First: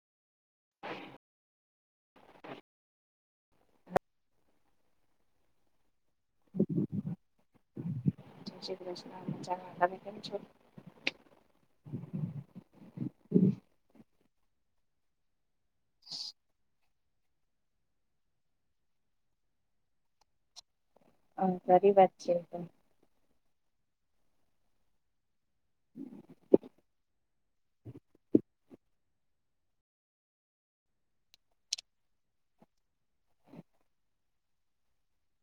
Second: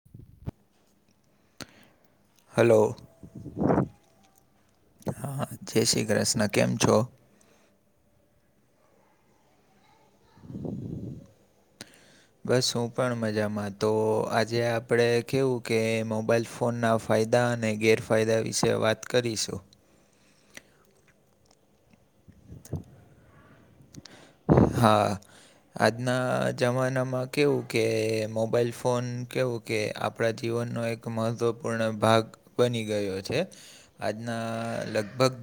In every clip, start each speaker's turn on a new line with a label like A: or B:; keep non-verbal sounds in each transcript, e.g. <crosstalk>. A: <inaudible> Hello. હા, જય શ્રી કૃષ્ણ કેમ છો?
B: જય શ્રી કૃષ્ણ મજામાં તમે કેમ છો?
A: બસ હું પણ મજામાં તો આજે આપણે કેવું કે મોબાઈલ ફોનના ફાયદા અને ગેરફાયદા વિશે વાત કરીશું.
B: હા ખરી વાત છે.
A: હા આજના જમાનામાં કેવું કે મોબાઈલ ફોન કેવું કે આપણા જીવનનો એક મહત્ત્વપૂર્ણ ભાગ બની ગયો છે આજના લગભગ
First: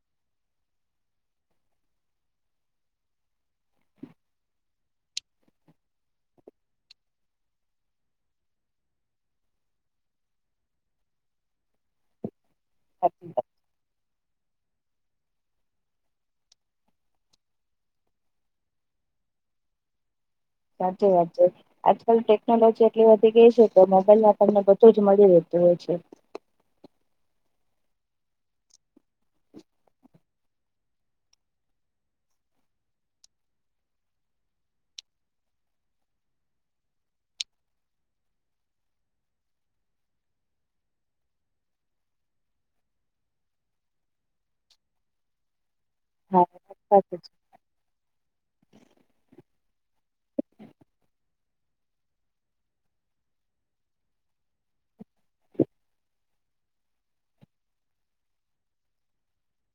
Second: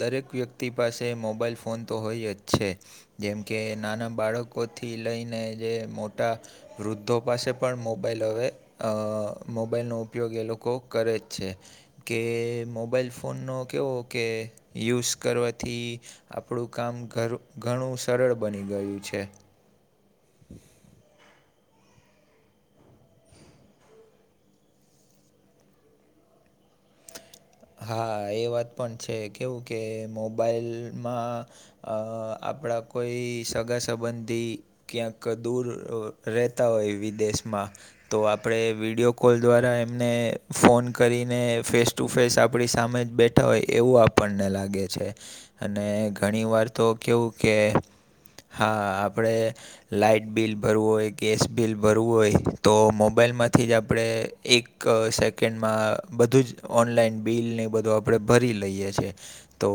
A: દરેક વ્યક્તિ તિ પાસે મોબાઈલ ફોન તો હોય જ છે. જેમ કે નાના બાળકોથી લઈને જે મોટા વૃદ્ધો પાસે પણ મોબાઈલ હવે અ મોબાઈલનો ઉપયોગ એ લોકો કરે જ છે. કે મોબાઈલ ફોનનો કેવો કે યુઝ કરવાથી આપણું કામ ઘર ઘણું સરળ બની ગયું છે. હમ <unintelligible>
B: સાચું વાત છે. આજકાલ ટેકનોલોજી એટલી વધી ગઈ છે કે મોબાઈલના આપણને બધું જ મળી રહેતું હોય છે.
A: હા એ વાત પણ છે કેવું કે મોબાઈલમાં અ આપણા કોઈ સગા સંબંધી ક્યાંક દૂર રહેતા હોય વિદેશમાં તો આપણે વિડીયો કોલ દ્વારા એમને ફોન કરીને ફેસ ટુ ફેસ આપણી સામે જ બેઠા હોય એવું આપણને લાગે છે અને
B: હા
A: ઘણી વાર તો
B: સાચું
A: કેવું કે હા આપણે લાઈટ બિલ ભરવું હોય, ગેસ બિલ ભરવું હોય તો મોબાઈલમાંથી જ આપણે એક એક સેકન્ડમાં બધું જ ઓનલાઈન બિલને એ બધું આપણે ભરી લઈએ છીએ. તો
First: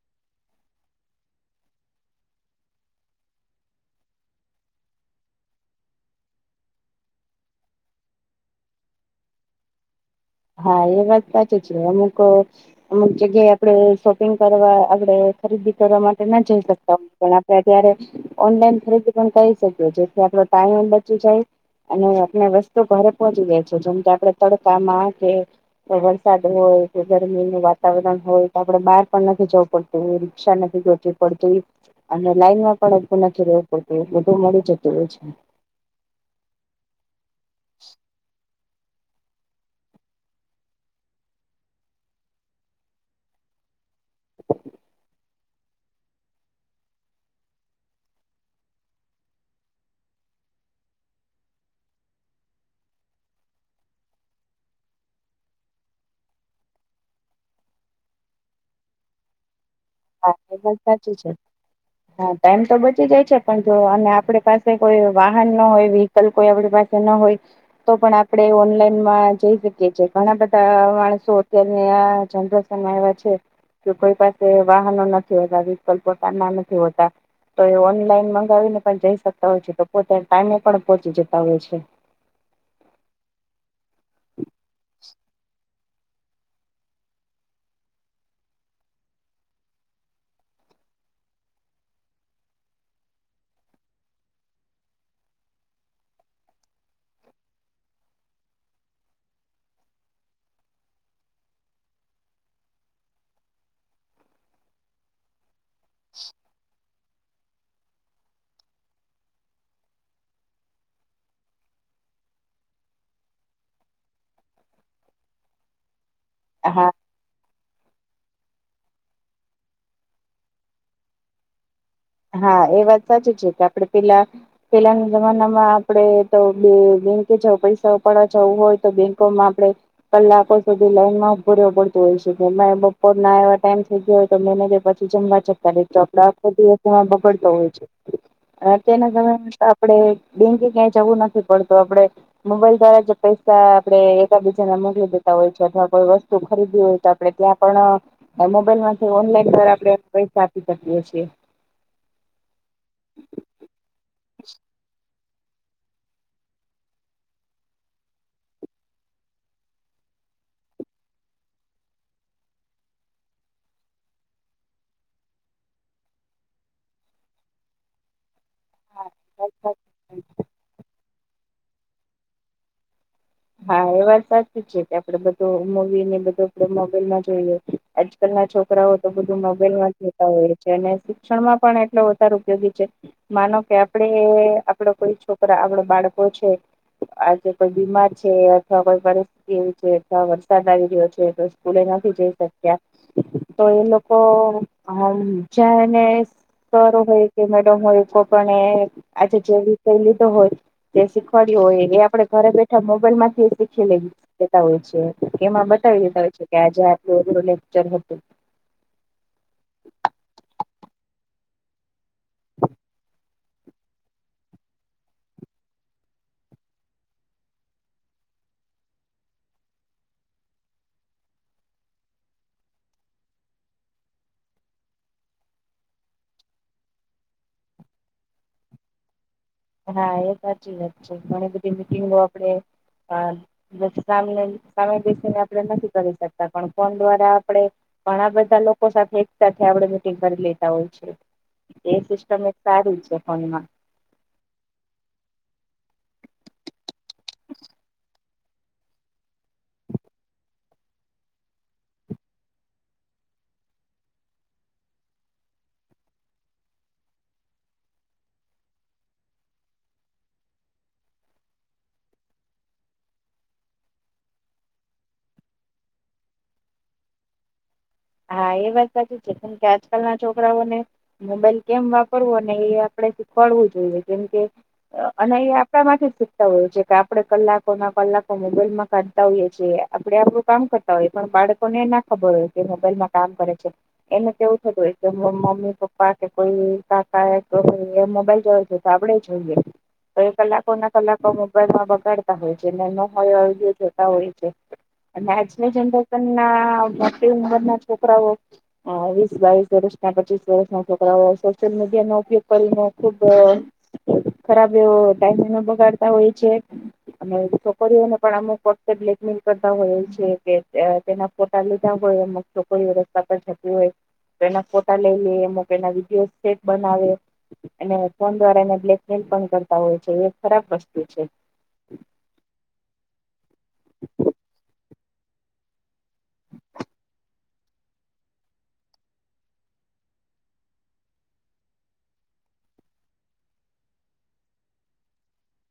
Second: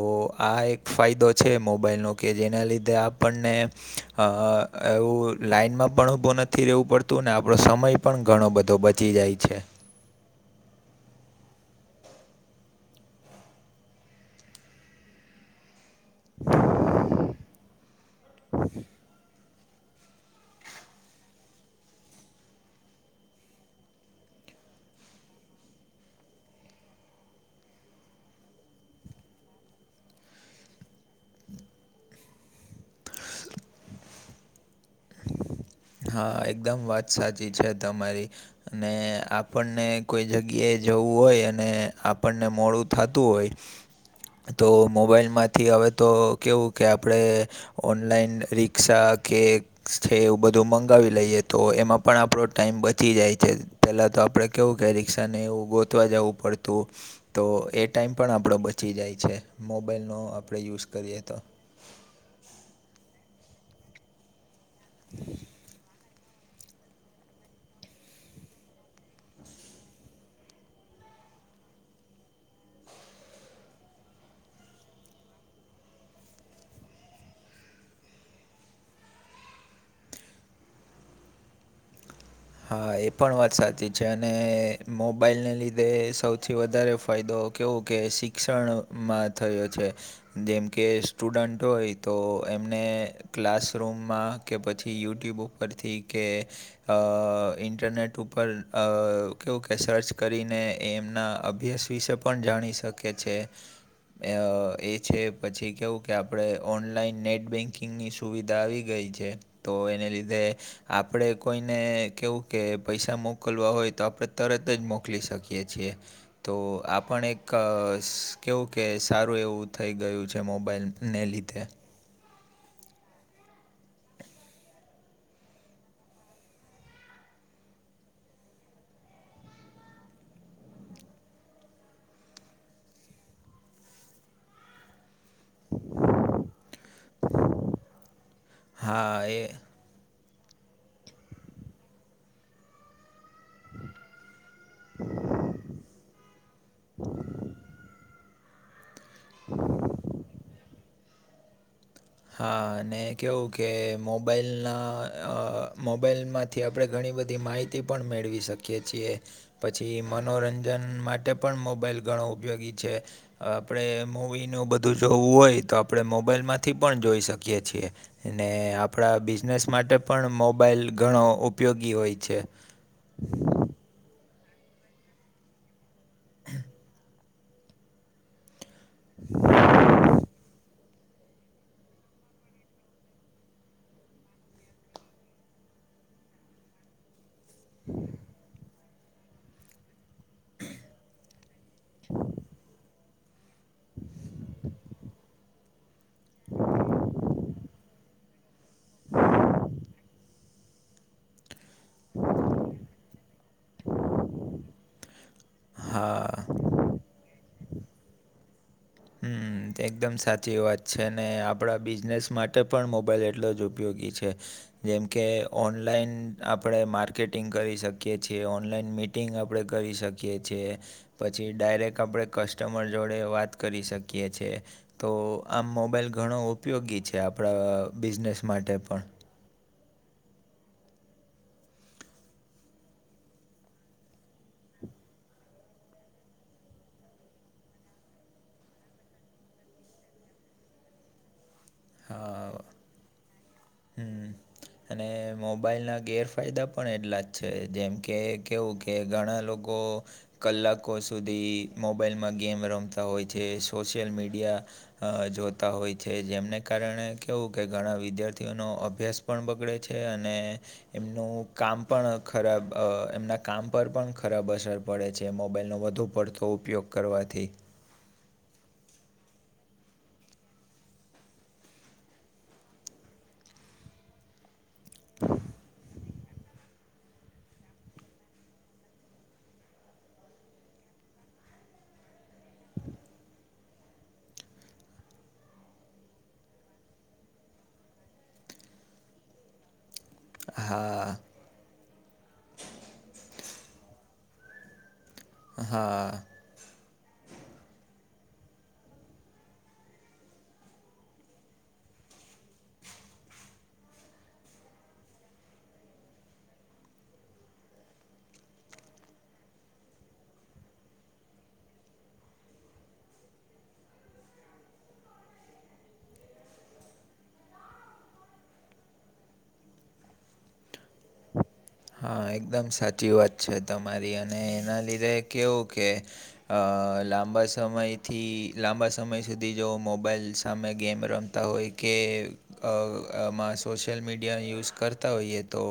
A: આ એક ફાયદો છે મોબાઈલનો કે જેના લીધે આપણને અ એવું લાઈનમાં પણ ઉભો નથી રેહવું પડતું ને આપડો સમય પણ ઘણો બધો બચી જાય છે.
B: હા એ વાત સાચી છે અમુક અમુક જગ્યાએ આપણે શોપિંગ કરવા આપણે ખરીદી કરવા માટે ના જઈ શકતા હો પણ આપડે અત્યારે ઓનલાઈન ખરીદી પણ કરી શકીએ છે આપણે ટાઈમ બચી જાય અને આપણે વસ્તુ ઘરે પહોંચી જાય છે જેમ કે આપણે તડકામાં જઈએ. વરસાદ હોય કે ગરમીનુ વાતાવરણ હોય તો આપણે બહાર પણ નથી જવું પડતું એ રિક્ષા નથી જતી. પડતું હોય અને લાઈનમાં પણ ઊભું નથી રહેવું પડતું એ બધું મળી જતું હોય છે.
A: હા એકદમ વાત સાચી છે તમારી અને આપણને કોઈ જગ્યાએ જવું હોય અને આપણને મોડું થતું હોય તો મોબાઈલમાંથી હવે તો કેવું કે આપણે ઓનલાઈન રિક્ષા કે છે એવું બધું મંગાવી લઈએ તો એમાં પણ આપણો ટાઈમ બચી જાય છે. પહેલાં તો આપણે કેવું કે રિક્ષાને એવું ગોતવા જવું પડતું. તો એ ટાઈમ પણ આપણો બચી જાય છે મોબાઈલનો
B: હા
A: આપણે
B: એ વાત
A: યુઝ
B: સાચી
A: કરીએ
B: છે
A: તો
B: હા ટાઈમ તો બચી જાય છે પણ જો અને આપણે પાસે કોઈ વાહન ન હોય વી કોઈ આપણી પાસે ન હોય તો પણ આપણે ઓનલાઈનમાં જઈ શકીએ છીએ. ઘણા બધા માણસો અત્યારની આ જનરેશનમાં એવા છે કે કોઈ પાસે વાહનો નથી હોતા વિકલ્પ પોતાના નથી હોતા તો એ ઓનલાઈન મંગાવીને પણ જઈ શકતા હોય છે તો પોતે ટાઈમે પણ પોહોંચી જતા હોય છે.
A: હા એ પણ વાત સાચી છે અને મોબાઈલને લીધે તે સૌથી વધારે ફાયદો કેવું કે શિક્ષણમાં થયો છે. જેમ કે સ્ટુડન્ટ હોય તો એમને ક્લાસરૂમમાં કે પછી યુટ્યુબ ઉપરથી કે અ અ ઇન્ટરનેટ ઉપર અ કેવું કે સર્ચ કરીને એ એમના અભ્યાસ વિશે પણ જાણી શકે છે એ છે પછી કેવું કે આપણે ઓનલાઈન નેટ બેંક કિંગની સુવિધા આવી ગઈ છે તો એને લીધે આપણે કોઈને કેવું કે પૈસા મોકલવા હોય તો આપણે તરત જ મોકલી શકીએ છીએ. તો
B: હા
A: આપણ એક ક કેવું કે સારું એવું થઈ ગયું છે મોબાઈલને લીધે.
B: હા એ વાત સાચી છે કે આપડે પેલા પેલાના જમાનામાં આપણેે તો બે બેંકે જ પૈસા ઉપાડવા જવું હોય તો બેંકોમાં આપણે કલાકો સુધી લાઈનમાં ઉભર પડતું હોય છેકે બપોર ના એવા ટાઈમ થઈ ગયો હોય તો મેનેજર પછી ચોડા બગડતો હોય છે
A: હા
B: તેના
A: એ
B: <unintelligible> આપે બેંકે ક્યાંય જવું નથી પડતું આપડે મોબાઈલ દ્વારા જ પૈસા આપણે એકબીજાને મોકલી દેતા હોય છે અથવા કોઈ વસ્તુ ખરીદવી હોય તો આપડણે ત્યાં પણ મોબાઈલ માંથી ઓનલાઈન દ આપડે પૈસા આપી શકીએ છીએ.
A: હા અને કેવું કે મોબાઈલ ના મોબાઈલમાંથી આપણે ઘણી બધી માહિતી પણ મેળવી શકીએ છીએ. પછી મનોરંજન માટે પણ મોબાઈલ ઘણો ઉપયોગી છે. હવે આપણે મવીનું બધું જોવું હોય તો આપડણે મોબાઈલ માં થી પણ જોઈ શકીએ છીએ આપણા બિઝનેસ
B: હા,
A: માટે પણ મોબાઈલ ઘણો ઉપયોગી હોય છે.
B: હા એ વાત સાચી જ છે કે આપણેે બધું મવી ને બધુંડ મોબાઈલમાં જોઈએ. આજકાલ ના છોકરાઓ તો બધું મોબાઈલમાં જતા હોય છે. શિક્ષણમાં પણ એટલો વધારે ઉપયોગી છે. માનો કે આપડે આપડો કોઈ છોકરા આપડ બાળકો છે. આજે કોઈ બીમાર છે અથવા કોઈ પરિસ્થિતિ એવી છે અથવા વરસાદ આવી રહ્યો છે તો સ્કૂલે નથી જઈ શક્યા. તો એ લોકો જેને સર હોય કે મેડમ હોય કોઈ પણ એ આજે જે વિષય લીધો હોય તે શીખવાડ્યો હોય એ આપડે ઘરે બેઠા મોબાઈલ માંથી શખી લે હોય છે એમાં બતાવી દે હોય
A: હા.
B: છે કે આજે આટલું લેકચર હતું.
A: હમ તે એકદમ સાચી વાત છે ને આપણા બિઝનેસ માટે પણ મોબાઈલ એટલો જ ઉપયોગી છે. જેમકે ઓનલાઈન આપણે માર્કેટિંગ કરી શકીએ છીએ ઓનલાઈન મી કટિંગ આપણે કરી શકીએ છીએ પછી ડાયરેક્ટ આપણે કસ્ટમર જોડે વાત કરી શકીએ છીએ. તો આમ મોબાઈલ ઘણો ઉપયોગી છે આપણા બિઝનેસ માટે પણ.
B: હા એ સાચી વા છે ઘણી બધી મીટિંગો આપડે સા સામે બેસીને આપણે નથી કરી શકતા પણ ફોન દ્વારા આપણે પણ આ બધા લોકો સાથે એક સાથે આપડ મીટિંગ કરી લેતા હોય છે. એ સિસ્ટમ
A: હા
B: એક સારી છે ફોન માં
A: હમ અને મોબાઈલ ના ગેરફાયદા પણ એટલા જ છે જેમ કે કેવું કે કે ઘણા લોકો કલાકો સુધી મોબાઈલમાં ગેમ રમતા હોય છે સોશિયલ મીડિયા અ જોતા હોય છે જેમને કારણે કેવું કે ઘણા વિદ્યાર્ તેનો અભ્યાસ પણ બગડે છે અને એમનું કામ પણ ખરાબ અ એમના કામ પર પણ ખરાબ અસર પડે છે. મોબાઈલનો વધુ પડતો ઉપયોગ કરવાથી
B: હા એ વાત સાચી છે કેમ કે આજકાલના છોકરાઓને મોબાઈલ કેમ વાપરવો ને એ આપડણે શીખવાડવું જોઈએ કેમ કે અને એ આપડા માંથી જ શીખતા હોય છે કે આપણે કલાકો ના કલાકો મોબાઈલમાં કાઢતા હોઈએ છીએ આપણે આપણું કામ કરતા હોઈએ પણ બાળકોને ના ખબર હોય કે મોબાઈલમાં કામ કરે છે. એને કેવું થતું એક તો મમ મમ્મી પપ્પા કે કોઈ કાકા ગમે ઈ એ મોબાઈલ જોવે છે તો આપડે જોઈએ. તો એ કલાકો ના કલાકો મોબાઈલમાં બગાડતા હોય છે. ને ન હોય એવા વિડિઓ જોતા હોય છે. અને આજની જનરેશનના મોટી ઉંમરના છોકરાઓ અ વીસ બાવીસ વર્ષના, પચીસ વર્ષના છોકરાઓ સોશિયલ મીડિયાનો ઉપયોગ કરીને ખુબ ખરાબ એવો ટાઈમ એનો બગાડતા હોય છે. અને છોકરીઓને પણ અમુક વખતે બ્લેકમેલ કરતા હોય છે કે એ તેના ફોટા લીધા હોય અમુક છોક કોઈ રસ્તા પર જતી હોય તો એના ફોટા લઈ લે. અમુક એના વિડીયો સેટ બનાવે. અને ફોન દ્વારા એને બ્લેકમેલ પણ કરતા હોય છે. એ ખરાબ વસ્તુ છે.
A: હા એકદમ સાચી વાત છે તમારી અને એના લીધે કેવું કે અ લાંબા સમયથી લાંબા સમય સુધી જો મોબાઈલ સામે ગેમ રમ તા હોય કે અ આમાં સોશિયલ મીડિયા યુઝ કરતા હોઈએ તો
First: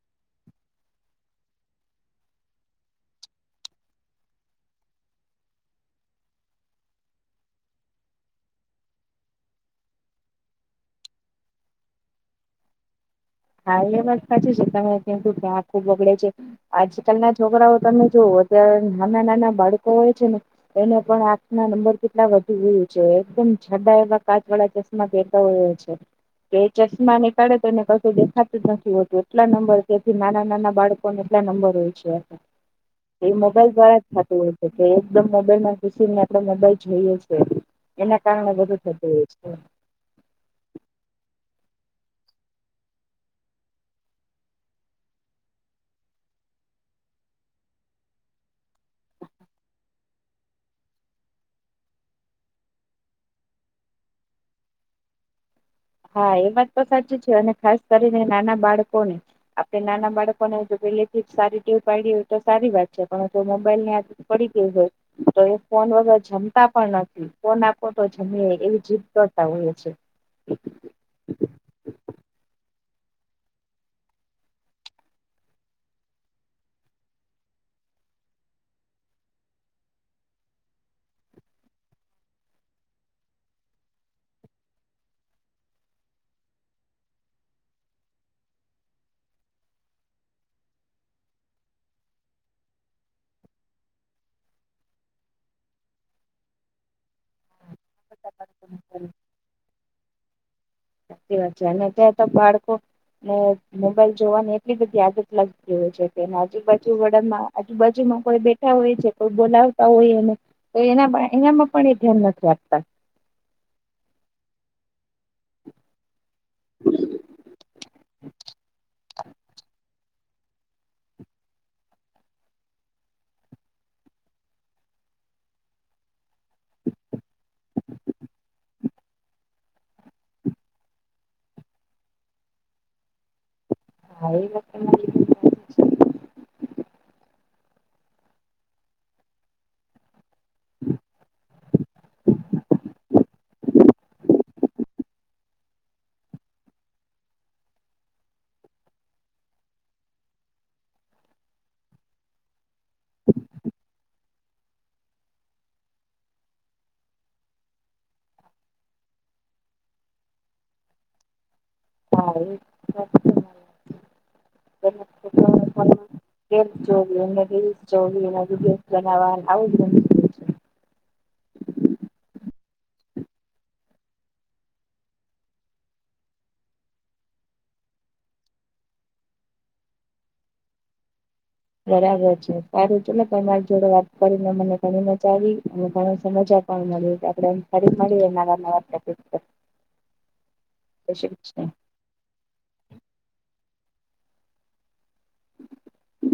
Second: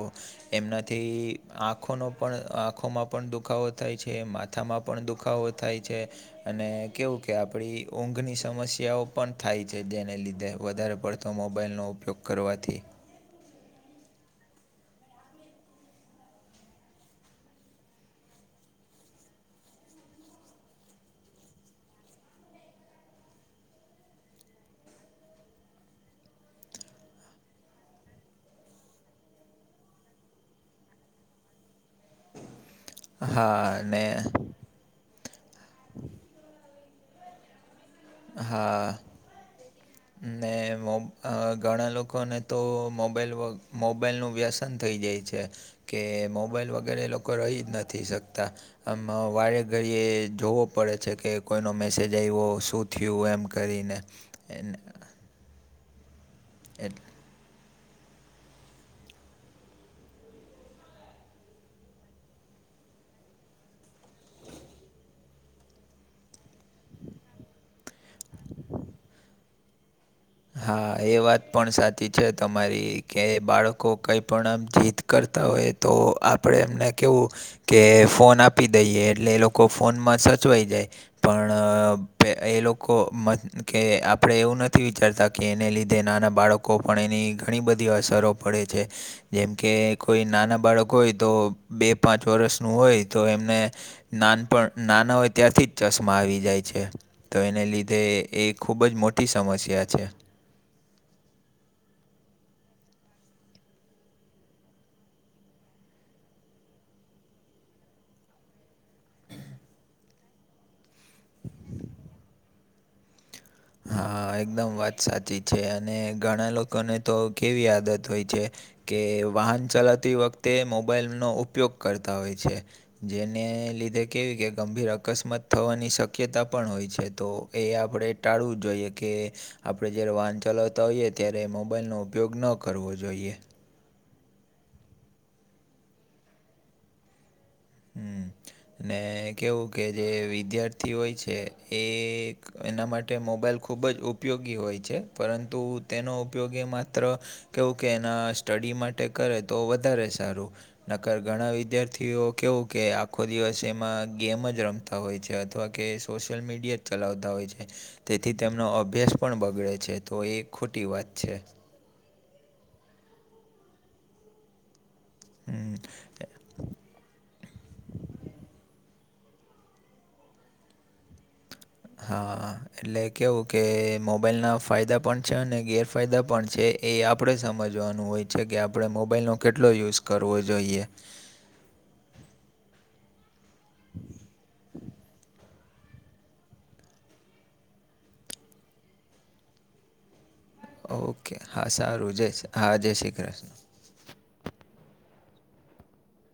A: એમનાથી આંખોનો પણ આંખોમાં પણ દુખાવો થાય છે મા થામાં પણ દુખાવો થાય છે. અને કેવું કે આપડી ઊંઘની સમસ્યાઓ પણ થાય છે. તેને લીધે વધારે પડ તો મોબાઈલનો ઉપયોગ કરવાથી.
B: હા એ વાત સાચી છે કે તમે કીધું કે આખું બગડે છે. આજકલના છોકરાઓ તમે જોવો અત્યારે નાના નાના બાળકો હોય છે ને એને પણ આંખના નંબર કેટલા વધુ ગયું છે. એકદમ જાડા એવા કાચવાળા ચસ માં પેરતા હોઈએ છે. કે ચશ્મા નીકાળે તો એને કશ શું દેખાતું જ નથી હોતું. એટલા નંબર તેથી નાના નાના બાળકોને એટલા નંબર હોય છે. એ મોબાઈલ
A: હા
B: દ્વારા
A: ને
B: જ થતું હોય છે. કે એકદમ મોબાઈલમાં ઘુસી ને આપણે મોબાઈલ જોઈએ છીએ. એના કારણે બધું
A: હા
B: થતું હોય છે.
A: ને મો અ ઘણા લોકોને તો મોબાઈલ વગ મોબાઈલનું વ્યસ વેસન થઈ જાય છે કે મોબાઈલ વગર એ લોકો રહી જ નથી શકતા. આમ વારે ઘડીએ જોવો પડે છે કે કોઈનો મેસેજ આવ્યો, શું થયું એમ કરીને એને
B: હા એ વાત તો સાચી છે અને ખાસ કરીને નાના બાળકોને આપે નાના બાળકોને જો પેલે થી જ સારી ટેવ પાડી હોય તો સારી વાત છે. પણ જો મોબાઈલની આદત પડી ગઈ હોય તો એ ફોન વગર જમ તા પણ નથી. ફોન આપો તો જમે એવી જીદ કરતા હોઈએ છે.
A: હા, એ વાત પણ સાચી છે તમારી કે બાળકો કઈ પણ આમ જીદ કરતા હોય તો આપણે એમને કેવું કે ફોન આપી દઈએ એટલે એ લોકો ફોનમાં સચવાઈ જાય. પણ એ લોકો મન કે આપણે એવું નથી વિચારતા કે એને લીધે નાના બાળકો પણ એની ઘણી બધી અસરો પડે છે. જેમ કે કોઈ નાના બાળક હોય તો બે પાંચ વર્ષનું હોય તો એમને નાનપણ નાના હોય ત્યારથી જ ચશ્મા આવી જાય છે. તો એને લીધે એ ખૂબ જ મોટી સમસ્યા છે.
B: સાચી વાત છે અને અત્યાર તો બાળકો ને મોબાઈલ જોવાની એટલી બધી આદત લાગતી હોય છે કે એના આજુબાજુ વાળાના આજુબાજુમાં કોઈ બેઠા હોય છે કોઈ બોલાવતા હોયને તો એના ભાણિયામાં પણ એ ધ્યાન નથી આપતા
A: હા એકદમ વાત સાચી છે અને ઘણા લોકોને તો કેવી આદત હોય છે કે વાહન ચલાવતી વખ તે મોબાઈલનો ઉપયોગ કરતા હોય છે. જેને લીધે કેવી કે ગંભીર અકસ્માત થવાની શક્યતા પણ હોય છે તો એ આપણે ટાળવું જોઈએ કે આપણે જયારે વાહન ચલાવતા હોઈએ ત્યારે મોબાઈલનો ઉપયોગ ન કરવો જોઈએ.
B: હા એ વાત તમારી
A: હમ્મ ને કેવું કે જે વિદ્યાર્થી હોય છે એ એના માટે મોબાઈલ ખૂબ જ ઉપયોગી હોય છે પરંતુ તેનો ઉપયોગ એ માત્ર અ કેવું કે એના સ્ટડી માટે કરે તો વધારે સારું. નકર ઘણા વિદ્યાર્થીઓ કેવું કે આખો દિવસ એમાં ગેમ જ રમતા હોય છે અથવા કે સોશિયલ મીડિયા ચલાવતા હોય છે તેથી તેમનો અભ્યાસ પણ બગડે છે તો એ ખોટી વાત છે.
B: હા એ <unintelligible>
A: હમ્મ એ
B: <unintelligible>
A: હા. એટલે કેવું કે મોબાઈલના ફાયદા પણ છે અને ગેરફાયદા પણ છે. એ આપણે સમજવાનું હોય છે કે આપણે મોબાઈલનો કેટલો યુઝ કરવો જોઈએ.
B: બરાબર છે સારું ચલો તમાર જોડે વાત કરીને મને ઘણી મજા આવી. ઘણ સમજ્યા પણ મળી આપણે ફરી મળી એવા નવા ટોપિક ઉપર
A: ઓકે હા સારું જય હા જય શ્રી કૃષ્ણ.
B: <inaudible>